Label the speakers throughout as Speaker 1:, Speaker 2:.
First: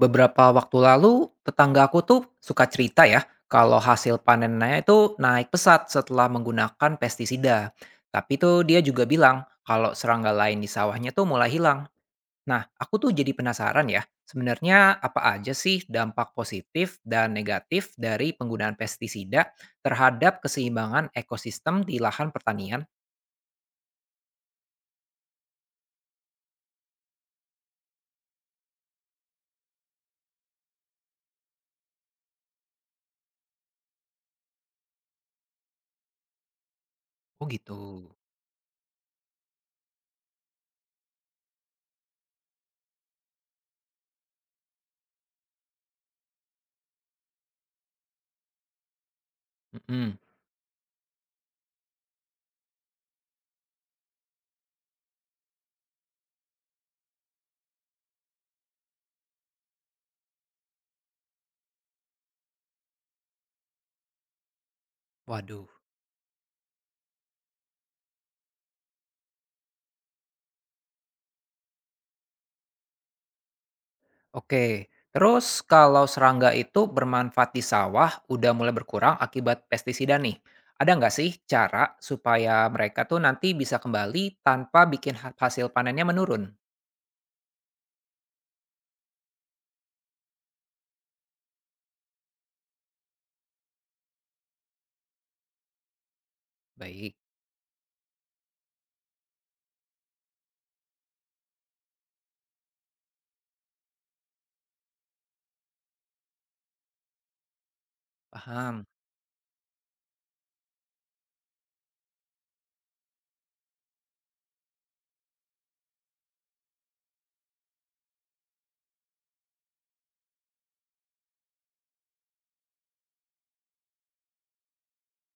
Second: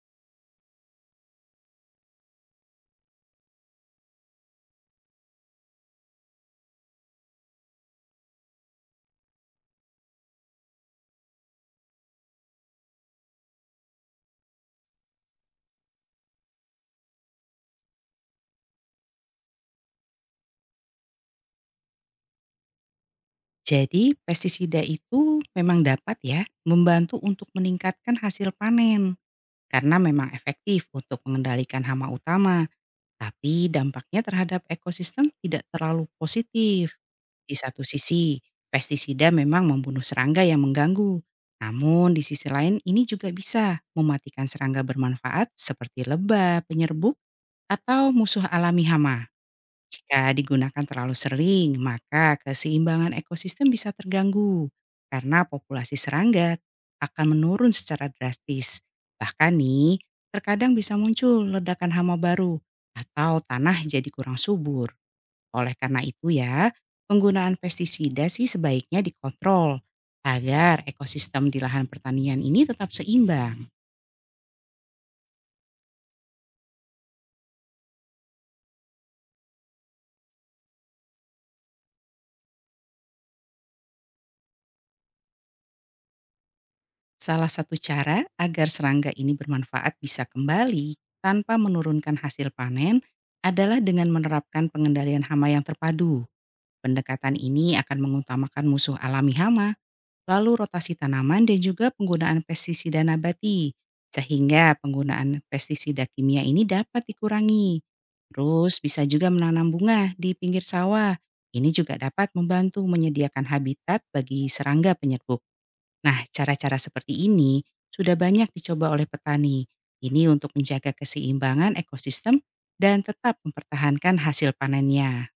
Speaker 1: Beberapa waktu lalu, tetangga aku tuh suka cerita ya, kalau hasil panennya itu naik pesat setelah menggunakan pestisida. Tapi tuh dia juga bilang kalau serangga lain di sawahnya tuh mulai hilang. Nah, aku tuh jadi penasaran ya, sebenarnya apa aja sih dampak positif dan negatif dari penggunaan pestisida terhadap keseimbangan ekosistem di lahan pertanian?
Speaker 2: Jadi pestisida itu memang dapat ya membantu untuk meningkatkan hasil panen karena memang efektif untuk mengendalikan hama utama, tapi dampaknya terhadap ekosistem tidak terlalu positif.
Speaker 1: Oh
Speaker 2: Di satu
Speaker 1: gitu.
Speaker 2: sisi, pestisida memang membunuh serangga yang mengganggu. Namun di sisi lain ini juga bisa mematikan serangga bermanfaat seperti lebah, penyerbuk, atau musuh alami hama.
Speaker 1: Mm-mm.
Speaker 2: Jika digunakan terlalu sering, maka keseimbangan ekosistem bisa terganggu karena populasi serangga akan menurun secara drastis. Bahkan nih, terkadang bisa muncul ledakan hama baru atau tanah jadi kurang subur.
Speaker 1: Waduh.
Speaker 2: Oleh karena itu ya, penggunaan pestisida sih sebaiknya dikontrol agar ekosistem di lahan pertanian ini tetap seimbang.
Speaker 1: Oke, terus kalau serangga itu bermanfaat di sawah udah mulai berkurang akibat pestisida nih. Ada nggak sih cara supaya mereka tuh nanti bisa kembali tanpa bikin hasil panennya menurun?
Speaker 2: Salah satu cara agar serangga ini bermanfaat bisa kembali tanpa menurunkan hasil panen adalah dengan menerapkan pengendalian hama yang terpadu.
Speaker 1: Baik,
Speaker 2: Pendekatan ini akan mengutamakan musuh alami hama, lalu rotasi tanaman dan juga penggunaan pestisida nabati. Sehingga penggunaan pestisida kimia ini dapat dikurangi. Terus
Speaker 1: paham.
Speaker 2: bisa juga menanam bunga di pinggir sawah. Ini juga dapat membantu menyediakan habitat bagi serangga penyerbuk. Nah, cara-cara seperti ini sudah banyak dicoba oleh petani. Ini untuk menjaga keseimbangan ekosistem dan tetap mempertahankan hasil panennya.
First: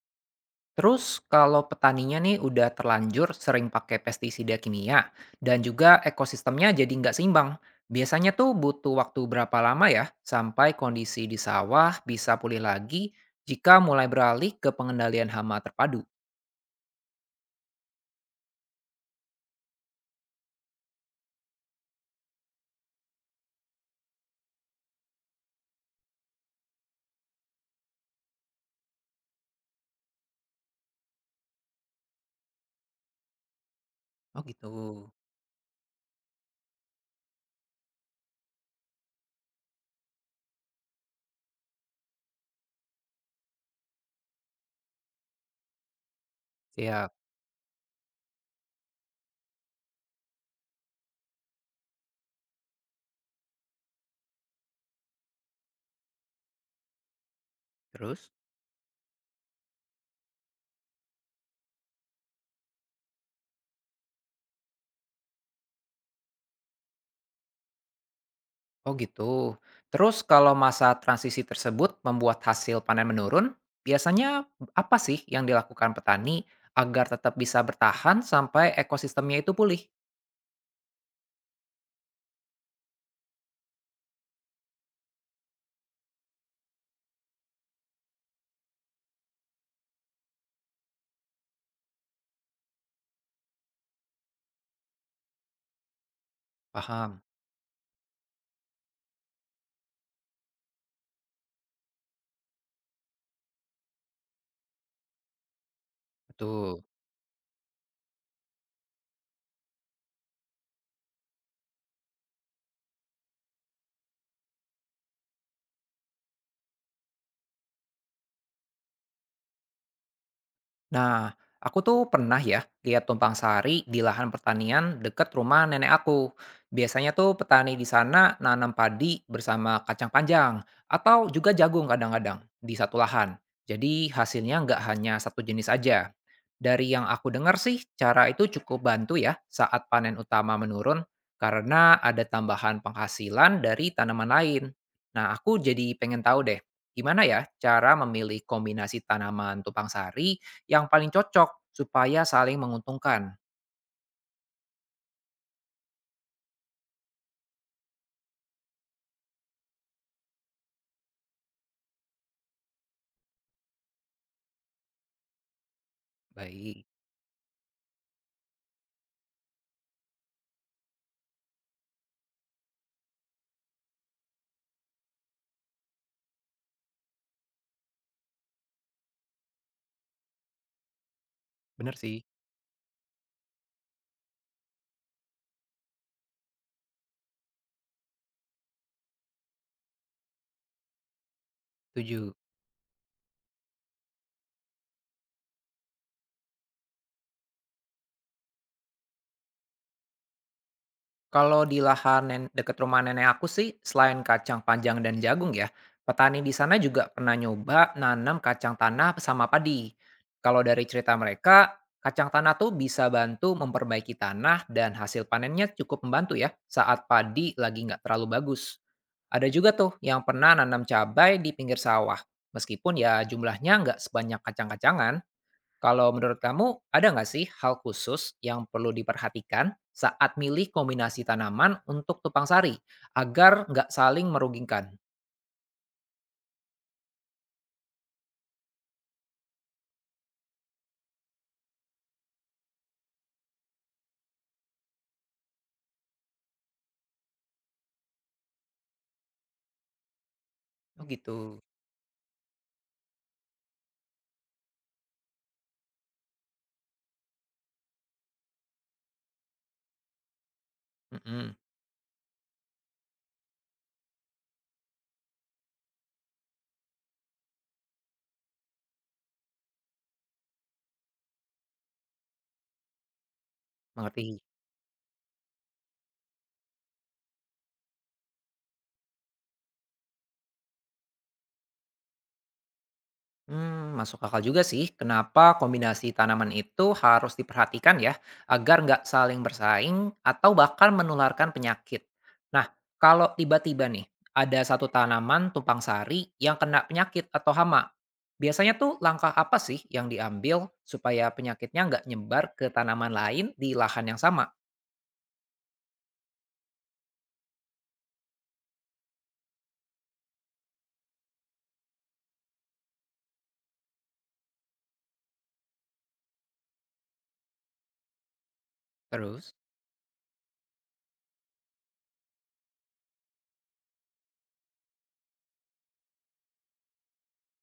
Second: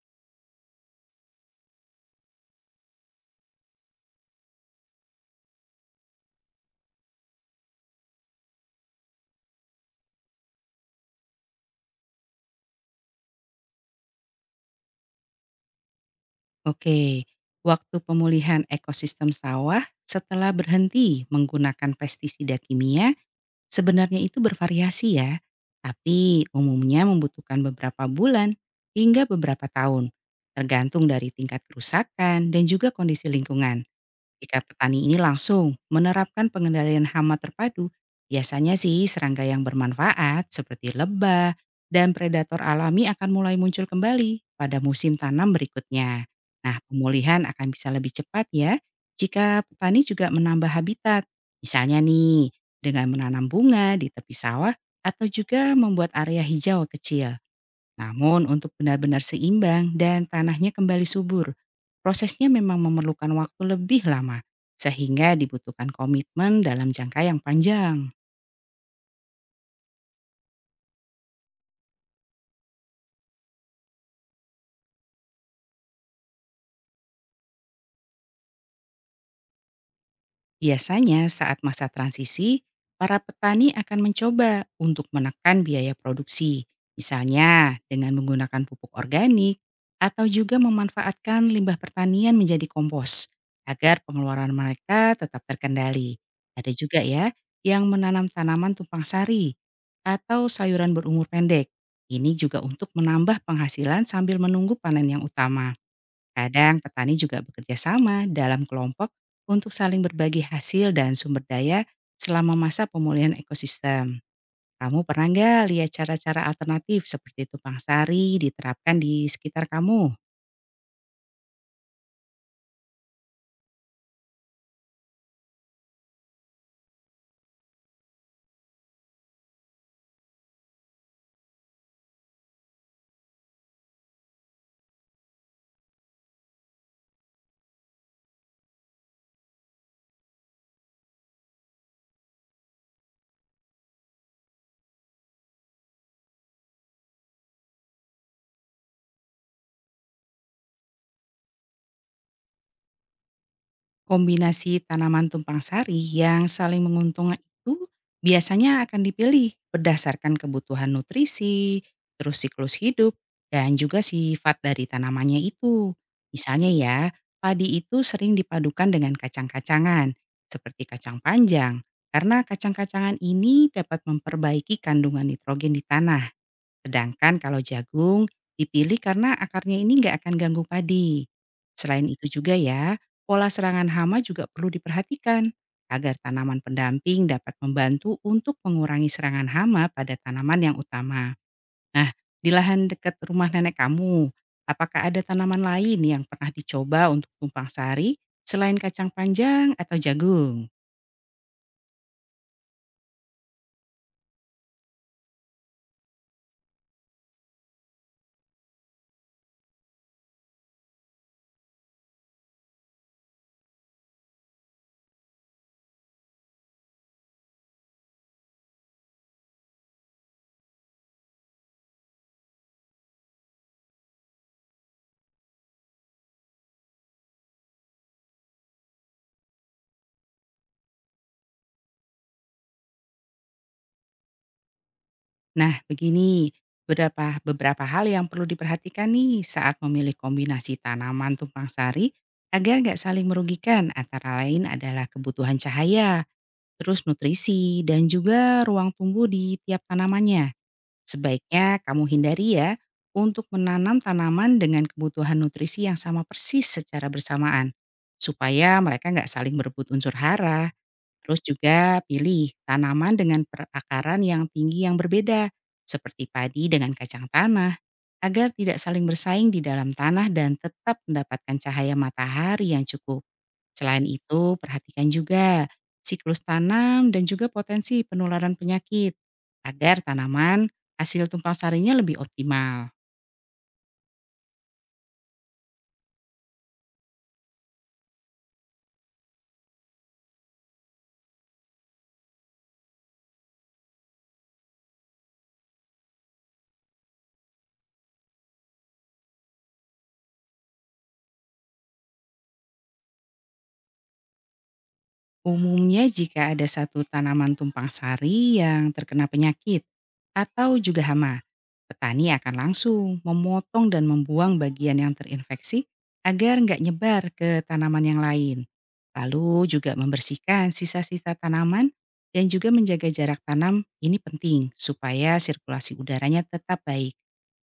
Speaker 1: Terus kalau petaninya nih udah terlanjur sering pakai pestisida kimia dan juga ekosistemnya jadi nggak seimbang. Biasanya tuh butuh waktu berapa lama ya sampai kondisi di sawah bisa pulih lagi jika mulai beralih ke pengendalian hama terpadu?
Speaker 2: Oke, waktu pemulihan ekosistem sawah setelah berhenti menggunakan pestisida kimia sebenarnya itu bervariasi ya, tapi umumnya membutuhkan beberapa bulan hingga beberapa tahun, tergantung dari tingkat kerusakan dan juga kondisi lingkungan.
Speaker 1: Oh
Speaker 2: Jika
Speaker 1: gitu,
Speaker 2: petani ini langsung menerapkan pengendalian hama terpadu, biasanya sih serangga yang bermanfaat seperti lebah dan predator alami akan mulai muncul kembali pada musim tanam berikutnya. Nah,
Speaker 1: siap.
Speaker 2: pemulihan akan bisa lebih cepat ya jika petani juga menambah habitat. Misalnya nih, dengan menanam bunga di tepi sawah atau juga membuat area hijau kecil.
Speaker 1: Terus?
Speaker 2: Namun untuk benar-benar seimbang dan tanahnya kembali subur, prosesnya memang memerlukan waktu lebih lama, sehingga dibutuhkan komitmen dalam jangka yang panjang.
Speaker 1: Oh gitu. Terus kalau masa transisi tersebut membuat hasil panen menurun, biasanya apa sih yang dilakukan petani agar tetap bisa bertahan sampai ekosistemnya itu pulih?
Speaker 2: Biasanya saat masa transisi, para petani akan mencoba untuk menekan biaya produksi, misalnya dengan menggunakan pupuk organik atau juga memanfaatkan limbah pertanian menjadi kompos agar pengeluaran mereka tetap terkendali. Ada juga
Speaker 1: Paham,
Speaker 2: ya yang menanam tanaman tumpang sari atau sayuran berumur pendek. Ini juga untuk menambah penghasilan sambil menunggu panen yang utama. Kadang
Speaker 1: betul.
Speaker 2: petani juga bekerja sama dalam kelompok untuk saling berbagi hasil dan sumber daya selama masa pemulihan ekosistem. Kamu pernah nggak lihat cara-cara alternatif seperti tumpang sari diterapkan di sekitar kamu?
Speaker 1: Nah, aku tuh pernah ya lihat tumpang sari di lahan pertanian dekat rumah nenek aku. Biasanya tuh petani di sana nanam padi bersama kacang panjang atau juga jagung kadang-kadang di satu lahan. Jadi hasilnya nggak hanya satu jenis aja. Dari yang aku dengar sih, cara itu cukup bantu ya saat panen utama menurun karena ada tambahan penghasilan dari tanaman lain. Nah, aku jadi pengen tahu deh, gimana ya cara memilih kombinasi tanaman tumpang sari yang paling cocok supaya saling menguntungkan.
Speaker 2: Kombinasi tanaman tumpang sari yang saling menguntungkan itu biasanya akan dipilih berdasarkan kebutuhan nutrisi, terus siklus hidup, dan juga sifat dari tanamannya itu. Misalnya
Speaker 1: Baik,
Speaker 2: ya, padi itu sering dipadukan dengan kacang-kacangan, seperti kacang panjang, karena kacang-kacangan ini dapat memperbaiki kandungan nitrogen di tanah. Sedangkan kalau jagung, dipilih karena akarnya ini nggak akan ganggu padi.
Speaker 1: bener
Speaker 2: Selain
Speaker 1: sih,
Speaker 2: itu juga ya, pola serangan hama juga perlu diperhatikan agar tanaman pendamping dapat membantu untuk mengurangi serangan hama pada tanaman yang utama. Nah,
Speaker 1: setuju.
Speaker 2: di lahan dekat rumah nenek kamu, apakah ada tanaman lain yang pernah dicoba untuk tumpang sari selain kacang panjang atau jagung?
Speaker 1: Kalau di lahan dekat rumah nenek aku sih, selain kacang panjang dan jagung ya, petani di sana juga pernah nyoba nanam kacang tanah sama padi. Kalau dari cerita mereka, kacang tanah tuh bisa bantu memperbaiki tanah dan hasil panennya cukup membantu ya saat padi lagi nggak terlalu bagus. Ada juga tuh yang pernah nanam cabai di pinggir sawah, meskipun ya jumlahnya nggak sebanyak kacang-kacangan. Kalau menurut kamu, ada nggak sih hal khusus yang perlu diperhatikan saat milih kombinasi tanaman untuk tupang sari, agar nggak saling merugikan?
Speaker 2: Nah, begini, beberapa beberapa hal yang perlu diperhatikan nih saat memilih kombinasi tanaman tumpang sari agar nggak saling merugikan. Antara lain adalah kebutuhan cahaya, terus nutrisi, dan juga ruang tumbuh di tiap tanamannya.
Speaker 1: Oh gitu.
Speaker 2: Sebaiknya kamu hindari ya untuk menanam tanaman dengan kebutuhan nutrisi yang sama persis secara bersamaan, supaya mereka nggak saling berebut unsur hara. Terus
Speaker 1: Mhm,
Speaker 2: juga pilih tanaman dengan perakaran yang tinggi yang berbeda, seperti padi dengan kacang tanah, agar tidak saling bersaing di dalam tanah dan tetap mendapatkan cahaya matahari yang cukup. Selain
Speaker 1: mengerti.
Speaker 2: itu, perhatikan juga siklus tanam dan juga potensi penularan penyakit, agar tanaman hasil tumpang sarinya lebih optimal.
Speaker 1: Hmm, masuk akal juga sih, kenapa kombinasi tanaman itu harus diperhatikan ya, agar nggak saling bersaing atau bahkan menularkan penyakit. Nah, kalau tiba-tiba nih, ada satu tanaman tumpang sari yang kena penyakit atau hama, biasanya tuh langkah apa sih yang diambil supaya penyakitnya nggak nyebar ke tanaman lain di lahan yang sama?
Speaker 2: Umumnya jika ada satu tanaman tumpang sari yang terkena penyakit atau juga hama, petani akan langsung memotong dan membuang bagian yang terinfeksi agar nggak nyebar ke tanaman yang lain.
Speaker 1: Terus?
Speaker 2: Lalu juga membersihkan sisa-sisa tanaman dan juga menjaga jarak tanam ini penting supaya sirkulasi udaranya tetap baik.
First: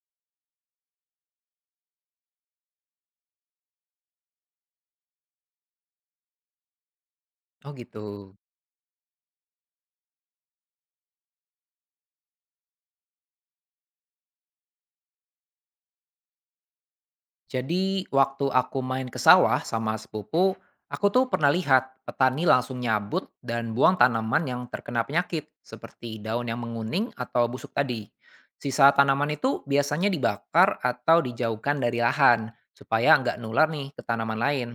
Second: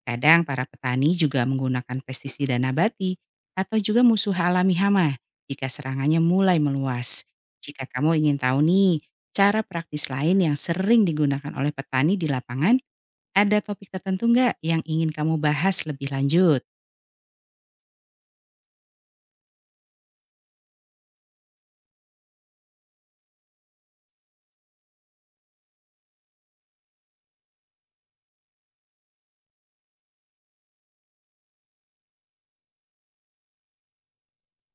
Speaker 2: Kadang para petani juga menggunakan pestisida nabati atau juga musuh alami hama jika serangannya mulai meluas.
Speaker 1: Oh
Speaker 2: Jika
Speaker 1: gitu.
Speaker 2: kamu ingin tahu nih, cara praktis lain yang sering digunakan oleh petani di lapangan, ada topik tertentu nggak yang ingin kamu bahas lebih lanjut?
Speaker 1: Jadi waktu aku main ke sawah sama sepupu, aku tuh pernah lihat petani langsung nyabut dan buang tanaman yang terkena penyakit, seperti daun yang menguning atau busuk tadi. Sisa tanaman itu biasanya dibakar atau dijauhkan dari lahan, supaya nggak nular nih ke tanaman lain.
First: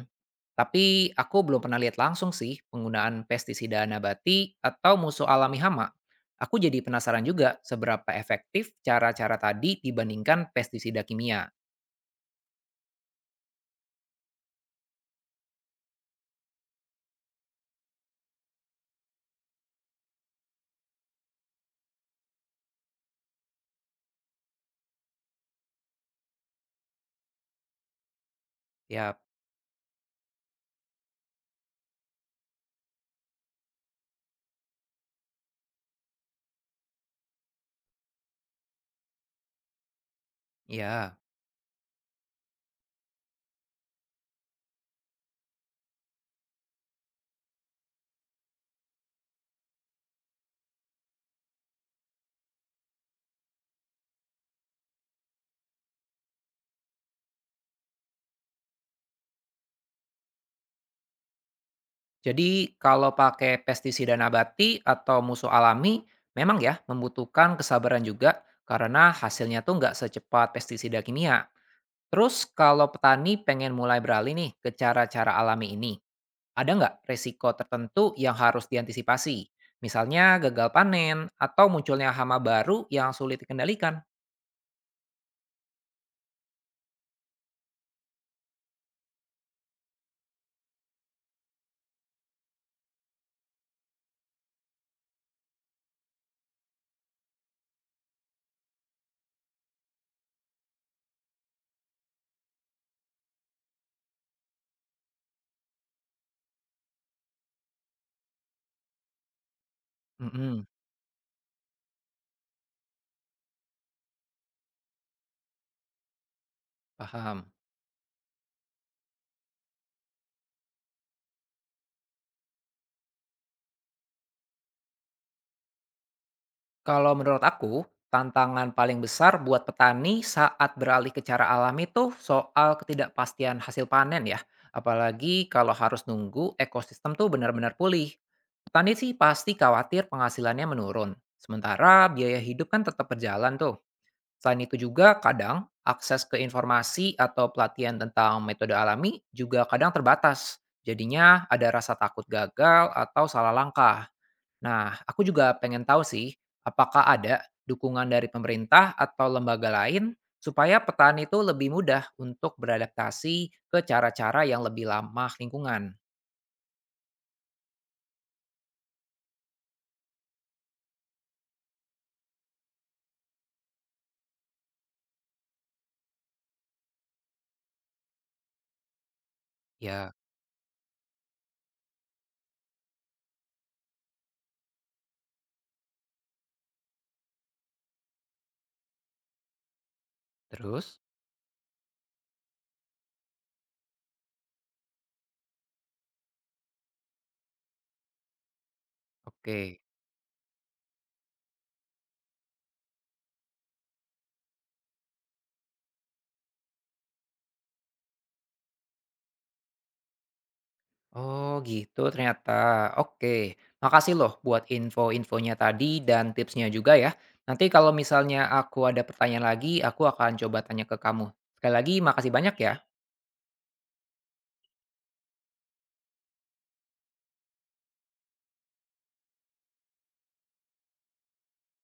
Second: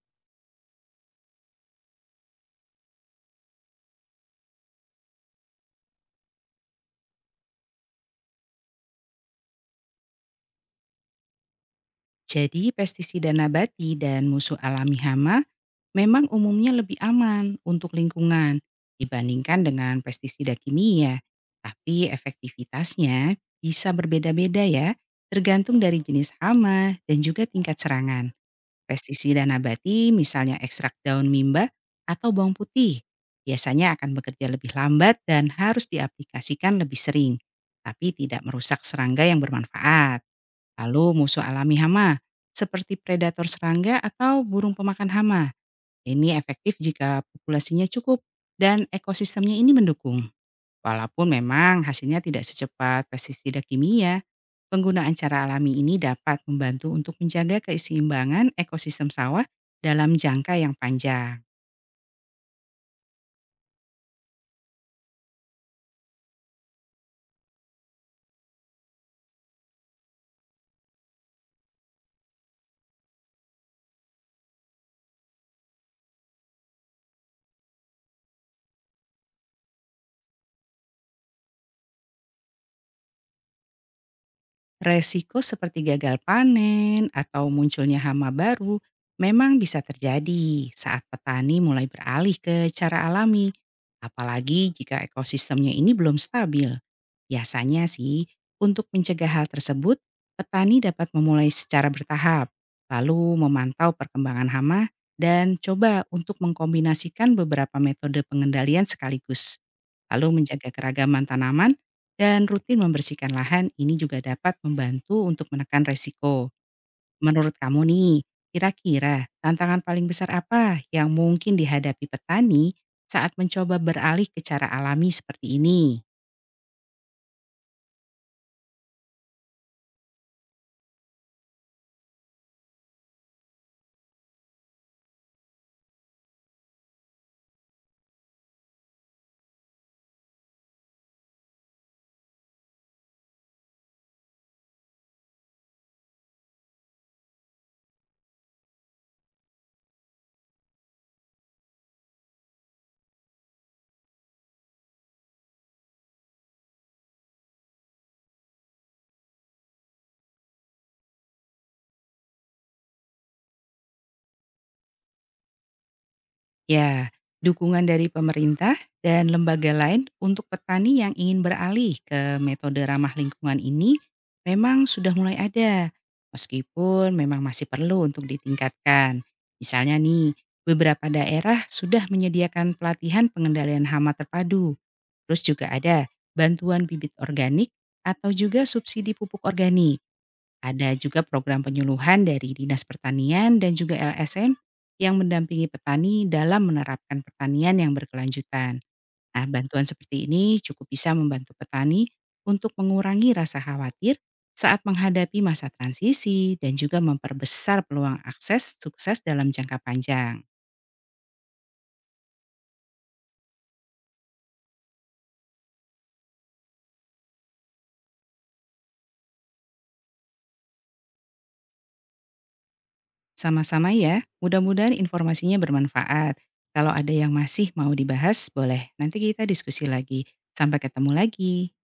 Speaker 1: Tapi aku belum pernah lihat langsung sih penggunaan pestisida nabati atau musuh alami hama. Aku jadi penasaran juga seberapa efektif cara-cara tadi dibandingkan pestisida kimia.
Speaker 2: Jadi pestisida nabati dan musuh alami hama memang umumnya lebih aman untuk lingkungan dibandingkan dengan pestisida kimia. Tapi efektivitasnya bisa berbeda-beda ya, tergantung dari jenis hama dan juga tingkat serangan.
Speaker 1: Ya.
Speaker 2: Pestisida nabati, misalnya ekstrak daun mimba atau bawang putih, biasanya akan bekerja lebih lambat dan harus diaplikasikan lebih sering, tapi tidak merusak serangga yang bermanfaat.
Speaker 1: Ya.
Speaker 2: Lalu musuh alami hama, seperti predator serangga atau burung pemakan hama. Ini efektif jika populasinya cukup dan ekosistemnya ini mendukung. Walaupun memang hasilnya tidak secepat pestisida kimia, penggunaan cara alami ini dapat membantu untuk menjaga keseimbangan ekosistem sawah dalam jangka yang panjang.
Speaker 1: Jadi kalau pakai pestisida nabati atau musuh alami, memang ya membutuhkan kesabaran juga karena hasilnya tuh nggak secepat pestisida kimia. Terus kalau petani pengen mulai beralih nih ke cara-cara alami ini, ada nggak resiko tertentu yang harus diantisipasi? Misalnya gagal panen atau munculnya hama baru yang sulit dikendalikan?
Speaker 2: Resiko seperti gagal panen atau munculnya hama baru memang bisa terjadi saat petani mulai beralih ke cara alami, apalagi jika ekosistemnya ini belum stabil. Biasanya sih, untuk mencegah hal tersebut, petani dapat memulai secara bertahap, lalu memantau perkembangan hama, dan coba untuk mengkombinasikan beberapa metode pengendalian sekaligus. Lalu
Speaker 1: Mm-mm,
Speaker 2: menjaga keragaman tanaman, dan rutin membersihkan lahan ini juga dapat membantu untuk menekan resiko.
Speaker 1: paham.
Speaker 2: Menurut kamu nih, kira-kira tantangan paling besar apa yang mungkin dihadapi petani saat mencoba beralih ke cara alami seperti ini?
Speaker 1: Kalau menurut aku, tantangan paling besar buat petani saat beralih ke cara alami itu soal ketidakpastian hasil panen ya. Apalagi kalau harus nunggu ekosistem tuh benar-benar pulih. Petani sih pasti khawatir penghasilannya menurun. Sementara biaya hidup kan tetap berjalan tuh. Selain itu juga kadang akses ke informasi atau pelatihan tentang metode alami juga kadang terbatas. Jadinya ada rasa takut gagal atau salah langkah. Nah, aku juga pengen tahu sih, apakah ada dukungan dari pemerintah atau lembaga lain supaya petani itu lebih mudah untuk beradaptasi ke cara-cara yang lebih ramah lingkungan.
Speaker 2: Ya, dukungan dari pemerintah dan lembaga lain untuk petani yang ingin beralih ke metode ramah lingkungan ini memang sudah mulai ada. Meskipun memang masih perlu untuk ditingkatkan. Misalnya
Speaker 1: Ya,
Speaker 2: nih, beberapa daerah sudah menyediakan pelatihan pengendalian hama terpadu. Terus juga ada bantuan bibit organik atau juga subsidi pupuk organik. Ada
Speaker 1: terus?
Speaker 2: juga program penyuluhan dari Dinas Pertanian dan juga LSM yang mendampingi petani dalam menerapkan pertanian yang berkelanjutan. Nah,
Speaker 1: Oke.
Speaker 2: bantuan seperti ini cukup bisa membantu petani untuk mengurangi rasa khawatir saat menghadapi masa transisi dan juga memperbesar peluang akses sukses dalam jangka panjang.
Speaker 1: Oh gitu ternyata. Oke. Makasih loh buat info-infonya tadi dan tipsnya juga ya. Nanti kalau misalnya aku ada pertanyaan lagi, aku akan coba tanya ke kamu. Sekali lagi makasih banyak ya.
Speaker 2: Sama-sama ya, mudah-mudahan informasinya bermanfaat. Kalau ada yang masih mau dibahas, boleh nanti kita diskusi lagi. Sampai ketemu lagi.